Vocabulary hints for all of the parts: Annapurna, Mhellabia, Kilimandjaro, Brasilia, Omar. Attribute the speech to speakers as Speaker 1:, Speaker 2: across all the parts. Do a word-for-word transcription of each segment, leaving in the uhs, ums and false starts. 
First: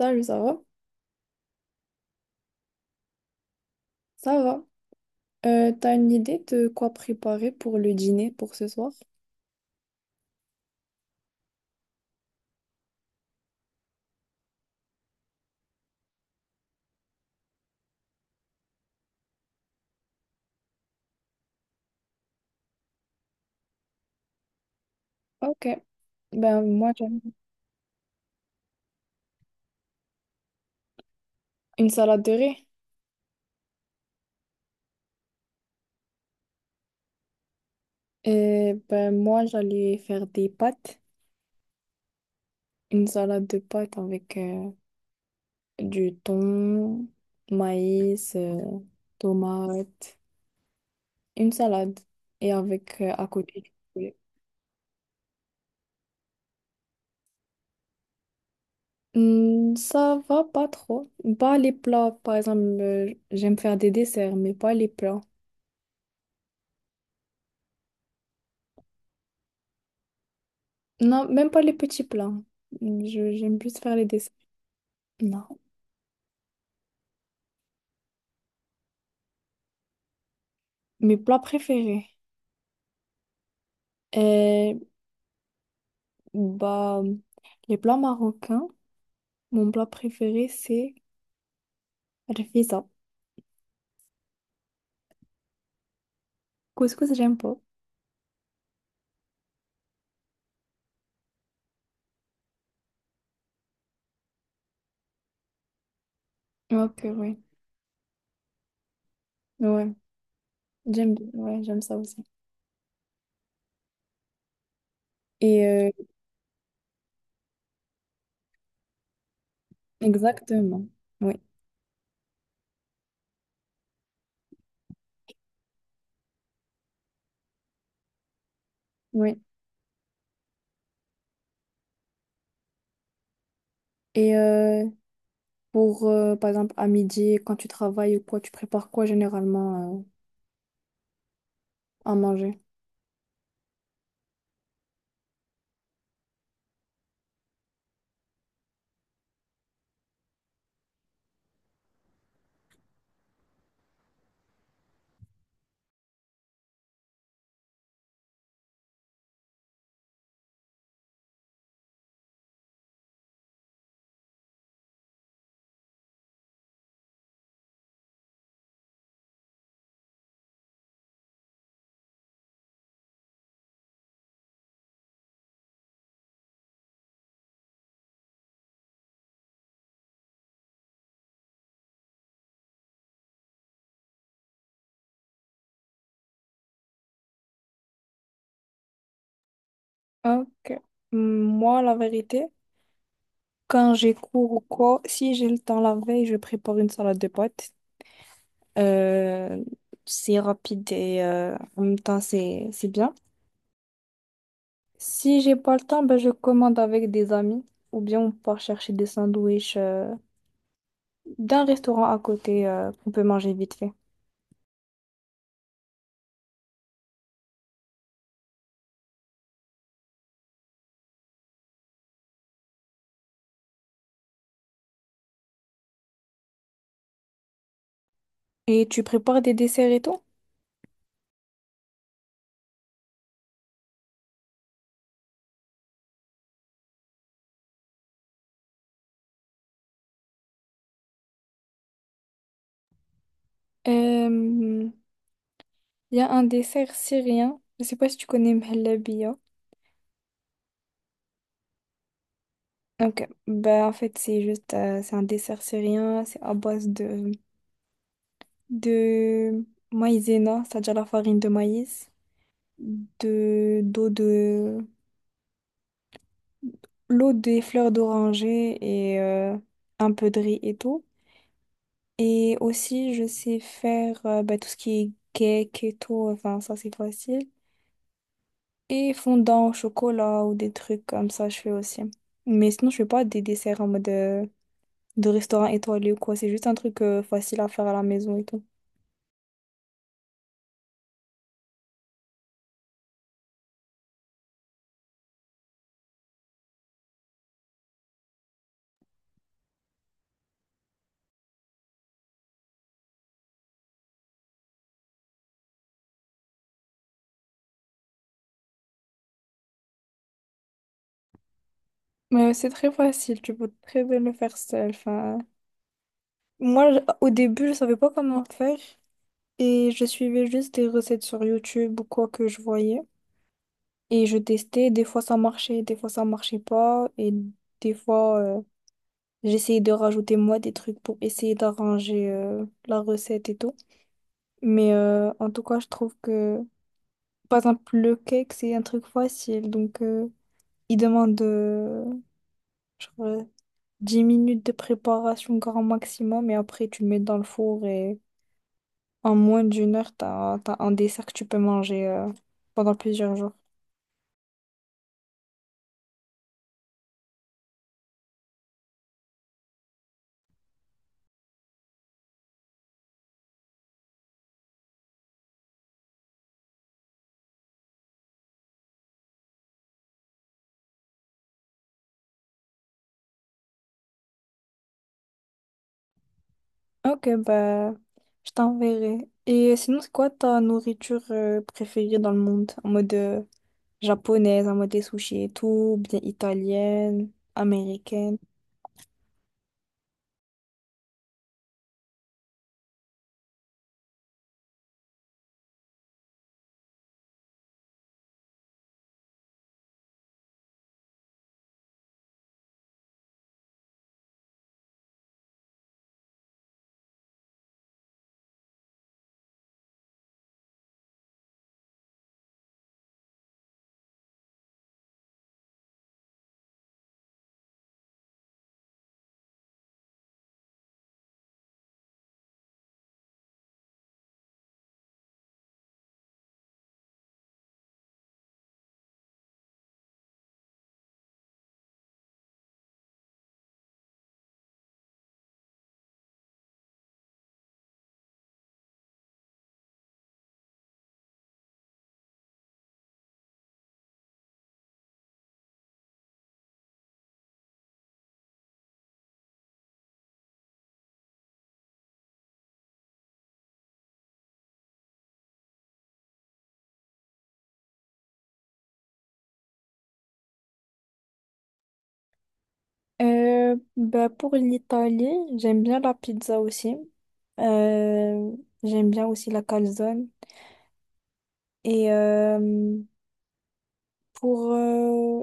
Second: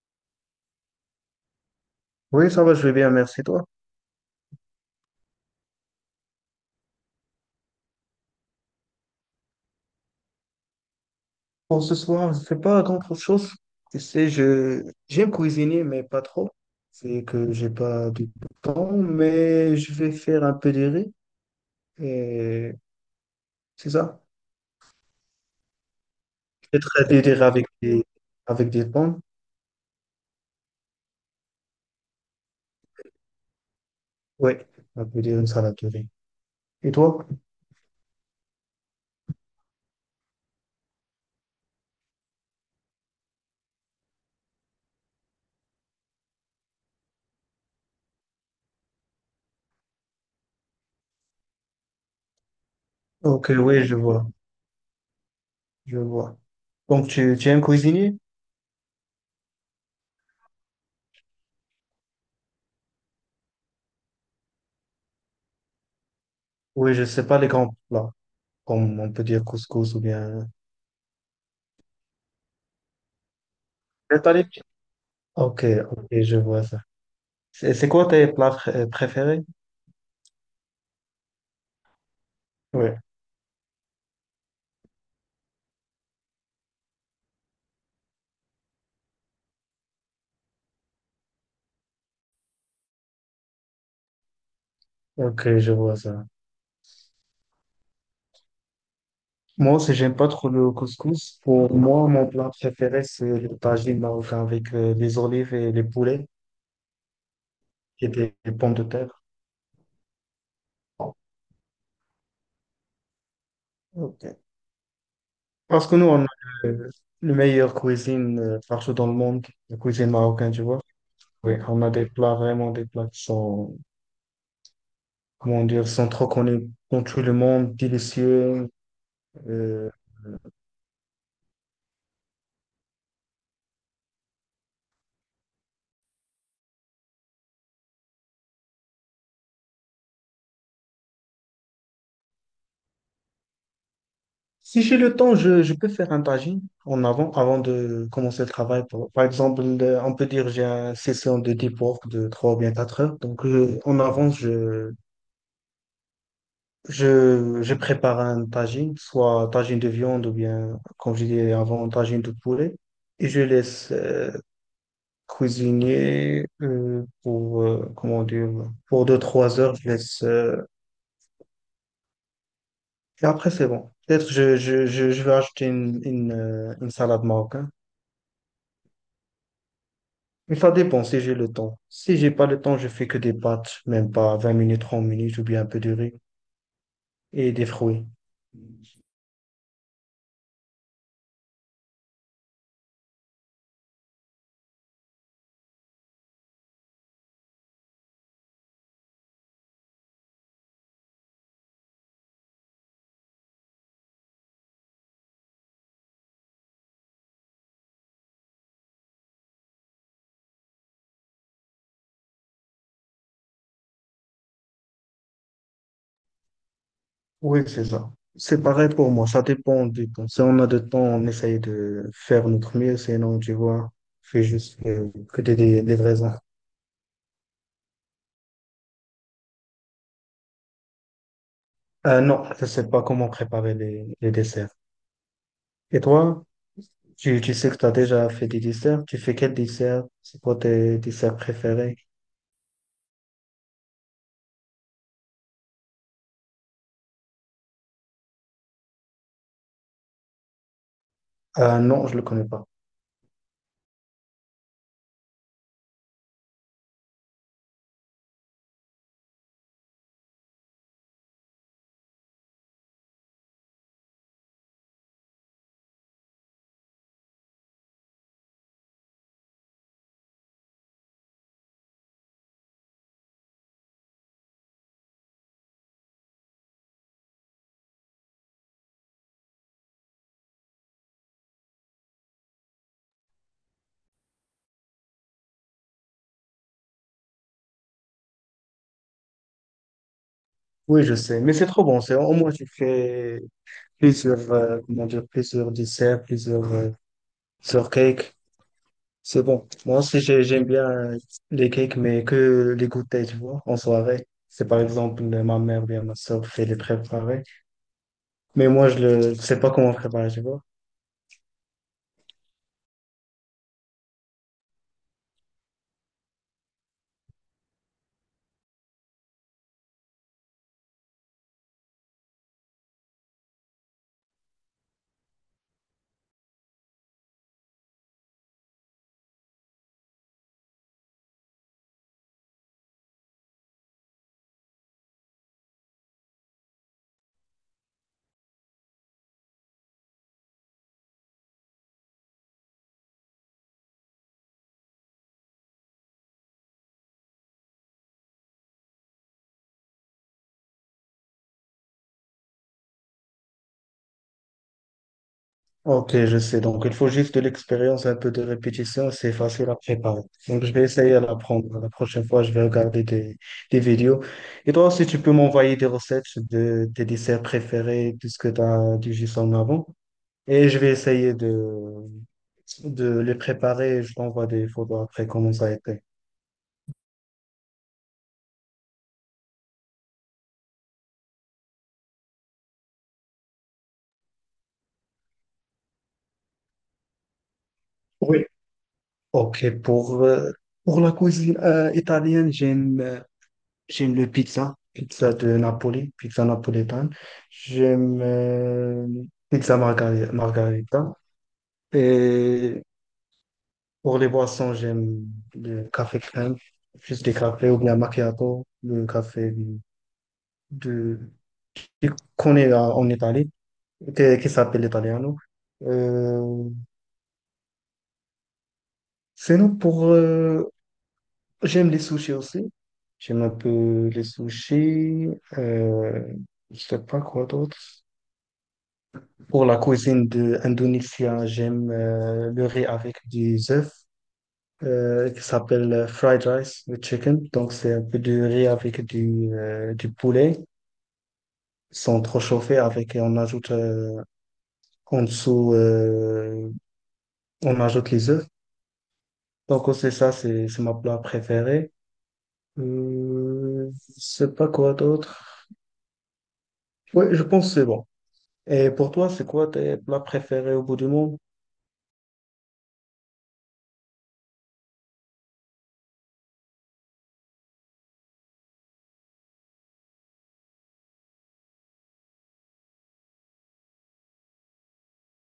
Speaker 1: Salut, ça va?
Speaker 2: Oui, ça va, je vais bien, merci toi.
Speaker 1: Ça va. Euh, t'as une idée de quoi préparer pour le dîner pour ce soir?
Speaker 2: Pour ce soir, je ne fais pas grand-chose. Tu sais, je j'aime cuisiner, mais pas trop. C'est que j'ai pas du temps, mais je vais faire un peu de riz. Et c'est ça.
Speaker 1: Ok. Ben
Speaker 2: Je vais
Speaker 1: moi j'aime
Speaker 2: traiter des riz avec des, avec des pommes.
Speaker 1: une salade de riz.
Speaker 2: Oui, un peu de une salade de riz. Et toi?
Speaker 1: Et ben moi j'allais faire des pâtes. Une salade de pâtes avec euh, du thon, maïs, euh, tomates. Une salade. Et avec euh, à
Speaker 2: Ok,
Speaker 1: côté du
Speaker 2: oui, je
Speaker 1: poulet.
Speaker 2: vois, je vois. Donc, tu, tu aimes cuisiner?
Speaker 1: Hmm, ça va pas trop. Pas les plats, par exemple, euh, j'aime faire des desserts, mais pas les plats.
Speaker 2: Oui, je sais pas les grands plats, comme on peut dire couscous ou bien...
Speaker 1: Non, même pas les petits plats. Je- j'aime plus faire les
Speaker 2: Mais
Speaker 1: desserts.
Speaker 2: t'as les petits.
Speaker 1: Non.
Speaker 2: Ok, ok, je vois ça. C'est c'est quoi tes plats pr- euh, préférés?
Speaker 1: Mes plats préférés.
Speaker 2: Ouais,
Speaker 1: Euh, bah, les plats marocains, mon plat préféré, c'est rfissa.
Speaker 2: ok, je vois ça.
Speaker 1: Couscous, j'aime pas.
Speaker 2: Moi aussi, j'aime pas trop le couscous. Pour moi, mon plat préféré, c'est le tagine marocain avec euh, les olives et les poulets
Speaker 1: Ok, oui.
Speaker 2: et des, des pommes de terre.
Speaker 1: Ouais, j'aime, bien. Ouais, j'aime ça aussi.
Speaker 2: Ok.
Speaker 1: Et
Speaker 2: Parce
Speaker 1: euh,
Speaker 2: que nous, on a la meilleure cuisine euh, partout dans le monde, la cuisine marocaine, tu vois.
Speaker 1: exactement. Oui,
Speaker 2: Oui, on a des plats, vraiment des plats qui sont, comment dire, sont trop connus dans tout le monde, délicieux.
Speaker 1: oui.
Speaker 2: euh,
Speaker 1: Et euh, pour, euh, par exemple, à midi, quand tu travailles ou quoi, tu prépares quoi généralement euh, à manger?
Speaker 2: Si j'ai le temps, je, je peux faire un tagine en avant, avant de commencer le travail. Par par exemple, le- on peut dire j'ai une session de deep work de trois ou bien quatre heures. Donc, euh, en avance, je, je, je prépare un tagine, soit tagine de viande ou bien, comme je disais avant, tagine de poulet. Et je laisse euh, cuisiner euh, pour, euh, comment dire, pour deux trois heures. Je laisse, euh, et après, c'est bon. Peut-être je, je, je, je vais acheter une, une, euh, une salade marocaine. Mais ça dépend si j'ai le temps. Si j'ai pas le temps, je fais que des pâtes, même pas vingt minutes, trente minutes, ou bien un peu de riz et des fruits.
Speaker 1: Ok. Moi, la vérité. Quand j'ai cours ou quoi, si j'ai le temps la veille, je prépare une salade de pâtes. Euh, c'est rapide et euh, en même temps, c'est c'est bien. Si j'ai pas le temps, ben, je commande avec des amis ou bien on part chercher des sandwichs euh, d'un restaurant à côté euh, qu'on peut manger vite fait.
Speaker 2: Oui, c'est ça. C'est pareil pour moi, ça dépend du temps. Si on a de temps, on essaye de faire notre mieux, sinon, tu vois, je fais juste euh, que des, des, des raisins.
Speaker 1: Et tu prépares des desserts et tout?
Speaker 2: Euh, non, je sais pas comment préparer les, les desserts. Et toi, tu, tu sais que tu as déjà fait des desserts, tu fais quel dessert? C'est quoi tes desserts préférés?
Speaker 1: Euh, Il y a un dessert syrien. Je sais pas si tu connais Mhellabia.
Speaker 2: Euh, non, je le connais pas.
Speaker 1: Ok, bah en fait c'est juste euh, c'est un dessert syrien, c'est à base de de maïzena, c'est-à-dire la farine de maïs, de d'eau de l'eau des fleurs d'oranger et euh, un peu de riz et tout. Et aussi je sais faire euh, bah, tout ce qui est cake et tout, enfin ça c'est facile. Et fondant au chocolat ou des trucs comme ça je fais aussi. Mais sinon je fais pas des desserts en mode euh, de restaurant étoilé ou quoi, c'est juste un truc euh, facile à faire à la maison et tout.
Speaker 2: Oui, je sais, mais c'est trop bon. C'est au moins tu fais plusieurs, euh, comment dire, plusieurs desserts, plusieurs, euh, plusieurs cakes. C'est bon. Moi aussi, j'ai- j'aime bien les cakes, mais que les goûter, tu vois, en soirée. C'est par exemple euh, ma mère ou bien ma soeur fait les préparer. Mais moi, je ne sais pas comment préparer, tu vois.
Speaker 1: Mais ouais, c'est très facile, tu peux très bien le faire seul. Enfin, moi, je- au début, je savais pas comment faire et je suivais juste des recettes sur YouTube ou quoi que je voyais. Et je testais, des fois ça marchait, des fois ça marchait pas. Et des fois, euh, j'essayais de rajouter moi des trucs pour essayer d'arranger euh, la recette et tout. Mais euh, en tout cas, je trouve que, par exemple, le cake, c'est un truc facile. Donc, euh, il demande, euh, dix minutes de préparation grand maximum et après tu le mets dans le four et en moins d'une heure, t'as, t'as un dessert que tu peux manger euh, pendant plusieurs jours.
Speaker 2: Ok, je sais. Donc, il faut juste de l'expérience, un peu de répétition. C'est facile à préparer. Donc, je vais essayer à l'apprendre. La prochaine fois, je vais regarder des, des vidéos. Et toi aussi, tu peux m'envoyer des recettes de tes desserts préférés, puisque tu as du jus en avant. Et je vais essayer de, de les préparer. Je t'envoie des photos après comment ça a été.
Speaker 1: Ok, bah je t'enverrai. Et sinon, c'est quoi ta nourriture euh, préférée dans le monde? En mode euh, japonaise, en mode des sushis et tout, ou bien italienne, américaine?
Speaker 2: Oui. Ok, pour, euh, pour la cuisine euh, italienne, j'aime euh, j'aime le pizza, pizza de Napoli, pizza napolitaine. J'aime euh, pizza margari- margarita. Et pour les boissons, j'aime le café crème, juste des cafés ou bien macchiato, le café de, de- qu'on est euh, en Italie. Que- qui s'appelle l'italiano. Euh, Sinon, pour... euh, j'aime les sushis aussi. J'aime un peu les sushis. Euh, je sais pas quoi d'autre. Pour la cuisine de indonésienne, j'aime euh, le riz avec des œufs euh, qui s'appelle euh, fried rice with chicken. Donc, c'est un peu de riz avec du, euh, du poulet. Ils sont trop chauffés avec, et on ajoute euh, en dessous, euh, on ajoute les œufs. Donc, c'est ça, c'est c'est ma plat préférée. Euh, je sais pas quoi d'autre. Oui, je pense que c'est bon. Et pour toi, c'est quoi tes plats préférés au bout du monde?
Speaker 1: Euh, bah pour l'Italie, j'aime bien la pizza aussi. Euh, j'aime bien aussi la calzone. Et euh, Pour euh,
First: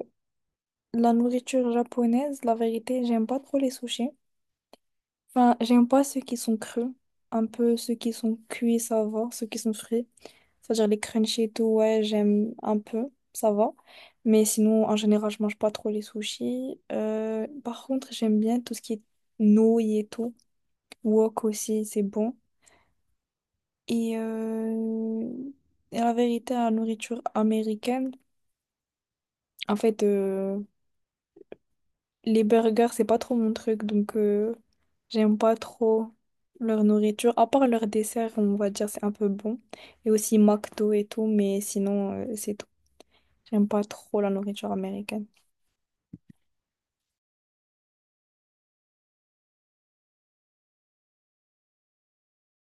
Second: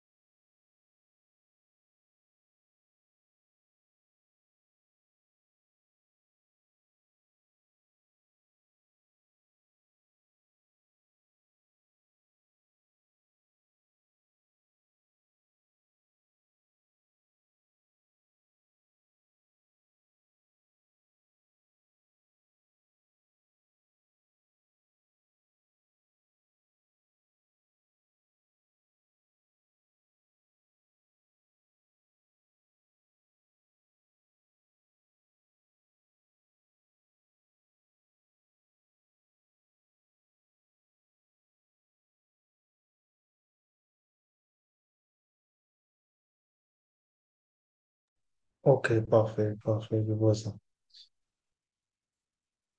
Speaker 1: la nourriture japonaise, la vérité, j'aime pas trop les sushis. Enfin, j'aime pas ceux qui sont creux. Un peu ceux qui sont cuits, ça va. Ceux qui sont frits. C'est-à-dire les crunchy et tout, ouais, j'aime un peu, ça va. Mais sinon, en général, je mange pas trop les sushis. Euh, par contre, j'aime bien tout ce qui est nouilles et tout. Wok aussi, c'est bon. Et, euh, et la vérité, la nourriture américaine, en fait. Euh, les burgers, c'est pas trop mon truc, donc euh, j'aime pas trop leur nourriture. À part leur dessert, on va dire, c'est un peu bon. Et aussi McDo et tout, mais sinon, euh, c'est tout. J'aime pas trop la nourriture américaine.
Speaker 2: Ok, parfait, parfait, je vois ça.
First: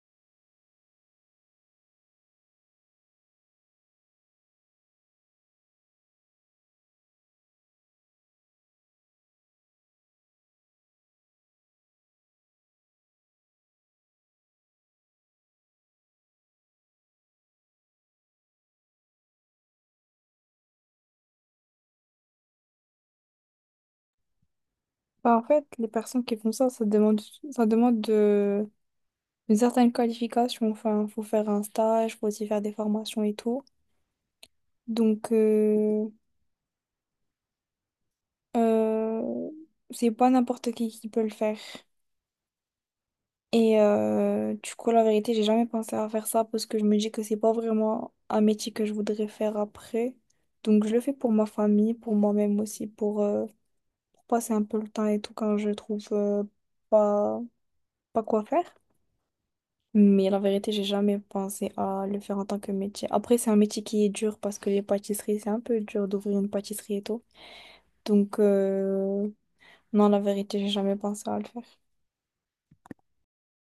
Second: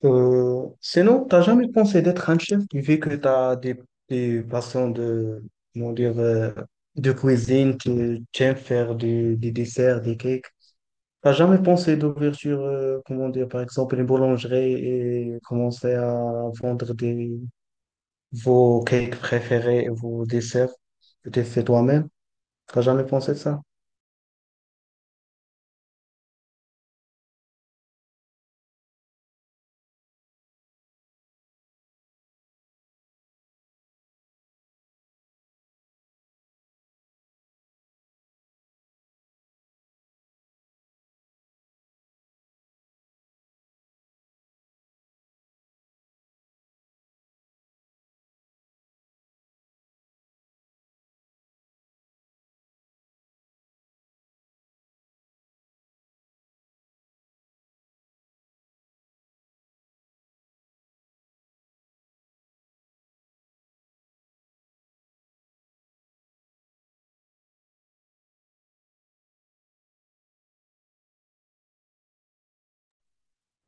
Speaker 2: Euh, sinon, t'as jamais pensé d'être un chef, vu que t'as des, des passions de, comment dire, euh, de cuisine, tu tu aimes faire du- des desserts, des cakes. T'as jamais pensé d'ouvrir sur, euh, comment dire, par exemple, une boulangerie et commencer à vendre des, vos cakes préférés, vos desserts que tu fais toi-même? T'as jamais pensé de ça?
Speaker 1: Bah, en fait, les personnes qui font ça, ça demande, ça demande de, une certaine qualification. Enfin, faut faire un stage, faut aussi faire des formations et tout. Donc, euh, euh, c'est pas n'importe qui qui peut le faire. Et euh, du coup, la vérité, j'ai jamais pensé à faire ça parce que je me dis que c'est pas vraiment un métier que je voudrais faire après. Donc, je le fais pour ma famille, pour moi-même aussi, pour, euh, pour passer un peu le temps et tout quand je trouve euh, pas, pas quoi faire. Mais la vérité, j'ai jamais pensé à le faire en tant que métier. Après, c'est un métier qui est dur parce que les pâtisseries, c'est un peu dur d'ouvrir une pâtisserie et tout. Donc, euh, non, la vérité, j'ai jamais pensé à le faire.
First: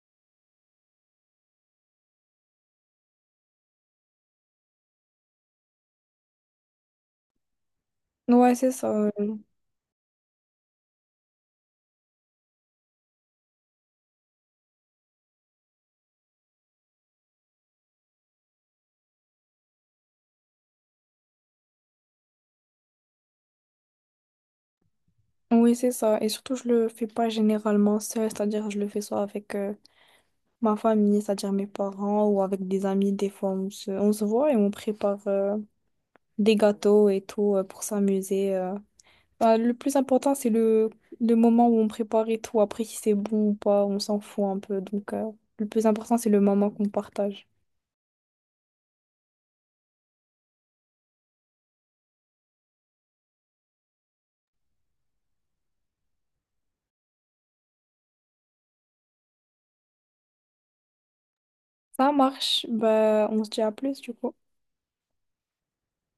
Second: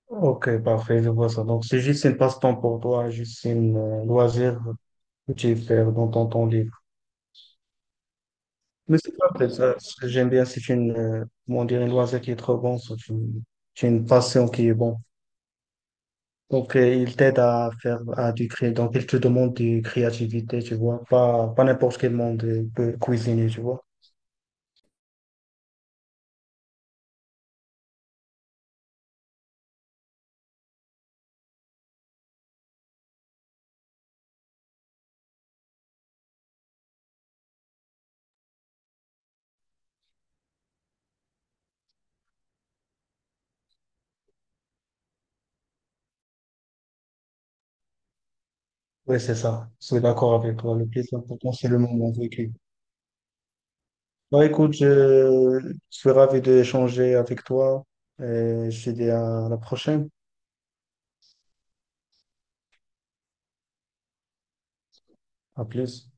Speaker 2: Ok, parfait, je vois ça. Donc, c'est juste une passe-temps pour toi, juste une euh, loisir que tu fais dans ton temps libre.
Speaker 1: Ouais, c'est
Speaker 2: Mais
Speaker 1: ça.
Speaker 2: c'est parfait, ça. J'aime bien. C'est une, euh, comment dire, une loisir qui est trop bon, c'est une, c'est une passion qui est bonne. Donc, euh, il t'aide à faire à du cré... donc, il te demande de créativité, tu vois. Pas, pas n'importe quel monde euh, peut cuisiner, tu vois.
Speaker 1: Oui, c'est ça. Et surtout, je le fais pas généralement seul, c'est-à-dire je le fais soit avec euh, ma famille, c'est-à-dire mes parents, ou avec des amis. Des fois, on se, on se voit et on prépare euh, des gâteaux et tout euh, pour s'amuser. euh. Bah, le plus important, c'est le, le moment où on prépare et tout. Après, si c'est bon ou pas, on s'en fout un peu. Donc, euh, le plus important, c'est le moment qu'on partage.
Speaker 2: Oui, c'est ça. Je suis d'accord avec toi. Le plus important, c'est le moment vécu. Bah, écoute, je, je suis ravi d'échanger avec toi. Et je te dis à la prochaine.
Speaker 1: Ça marche. Bah, on se dit à plus, du coup.
Speaker 2: À plus.